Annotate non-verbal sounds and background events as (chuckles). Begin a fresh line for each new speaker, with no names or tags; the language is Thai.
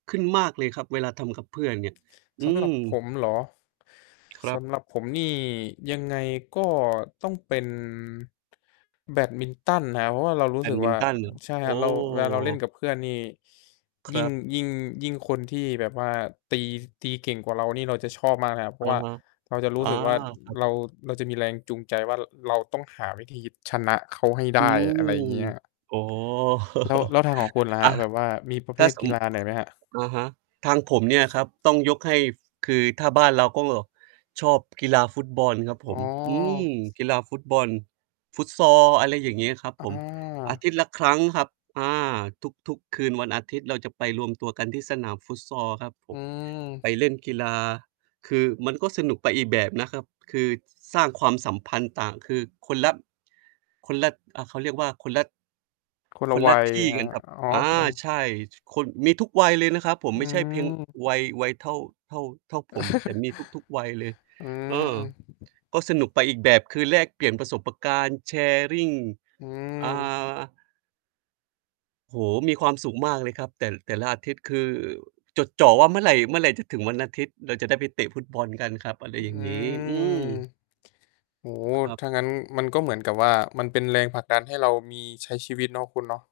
ขึ้นมากเลยครับ เวลาทำกับเพื่อนเนี่ย อื
สำหรั
ม
บผมเหรอ?
คร
ส
ับ
ำหรับผมนี่ยังไงก็ต้องเป็น แบดมินตันนะครับ เพราะว่าเรารู
แ
้
บ
สึ
ด
ก
มิ
ว่
น
า
ตันเ
อ
หรอ?
ใช่
โอ
ครับ
้
เรา เวลาเราเล่นกับเพื่อนนี่
ค
ย
ร
ิ่ง
ับ
ยิ่ง ยิ่งคนที่แบบว่าตี ตีเก่งกว่าเรานี่เราจะชอบมากเลยครับ เพร
อ
าะ
ะ
ว่า
ฮะ
เราจะร
อ
ู
๋
้
อ
สึกว่า
ครับ
เรา เราจะมีแรงจูงใจว่าเราต้องหาวิธีชนะเค้าให้ไ
อ
ด
ื
้ อ
ม
ะไรอย่างเงี้ย
อ๋อ
แล้ว
(laughs)
แล้วทางของคุณล่ะ
อ
คร
า
ับ แบบว่ามีประ
ถ
เภ
้า
ท
ส
กี
ม
ฬาไหนไหมครับ?
อะฮะ ทางผมเนี่ยครับ ต้องยกให้ ฝ คือถ้าบ้านเราก็ชอบกีฬาฟุตบอลครับผ
อ๋อ
ม อืม กีฬาฟุตบอล Futsal อะไรอย่างงี้ครับผ
อ
ม อา
า
ทิตย์ละครั้งครับ อ่า ทุก ๆ คืนวันอาทิตย์เราจะไปรวมตัวกันที่สนาม Futsal ครับผ
อื
ม ไป
ม
เล่นกีฬา คือมันก็สนุกไปอีกแบบนะครับ คือ ส สร้างความสัมพันธ์ต่าง คือคนละ คนละ อ่า เขาเรียกว่า คนละ
คนล
ค
ะ
นล
ว
ะ
ัย
ที่
คร
ก
ั
ัน
บ
ครับ
อ๋อ
อา
คน
ใช่ คน มีทุกวัยเลยนะครับผม
อื
ไม่ใช่เพียงว
ม
ัย วัยเท่า เท่า เท่าผม แต่มีทุก ๆ วัยเลย
(chuckles) อื
เอ่อ
ม
ก็สนุกไปอีกแบบ คือแลกเปลี่ยนประสบประการณ์ Sharing
อื
อ่
ม
า โอ้โฮ มีความสุขมากเลยครับ แต่ แต่ละอาทิตย์คือ จดจ่อว่าเมื่อไร เมื่อไรจะถึงวันอาทิตย์ เราจะได้ไปเตะฟุตบอลกันครับ อะไร
อื
อย่างงี้ อื
ม
ม
โอ้โฮ
ครับ
ถ้างั้นมันก็เหมือนกับว่ามันเป็นแรงผลักดันให้เรามี ใช้ชีวิตเนาะ คุณเนาะ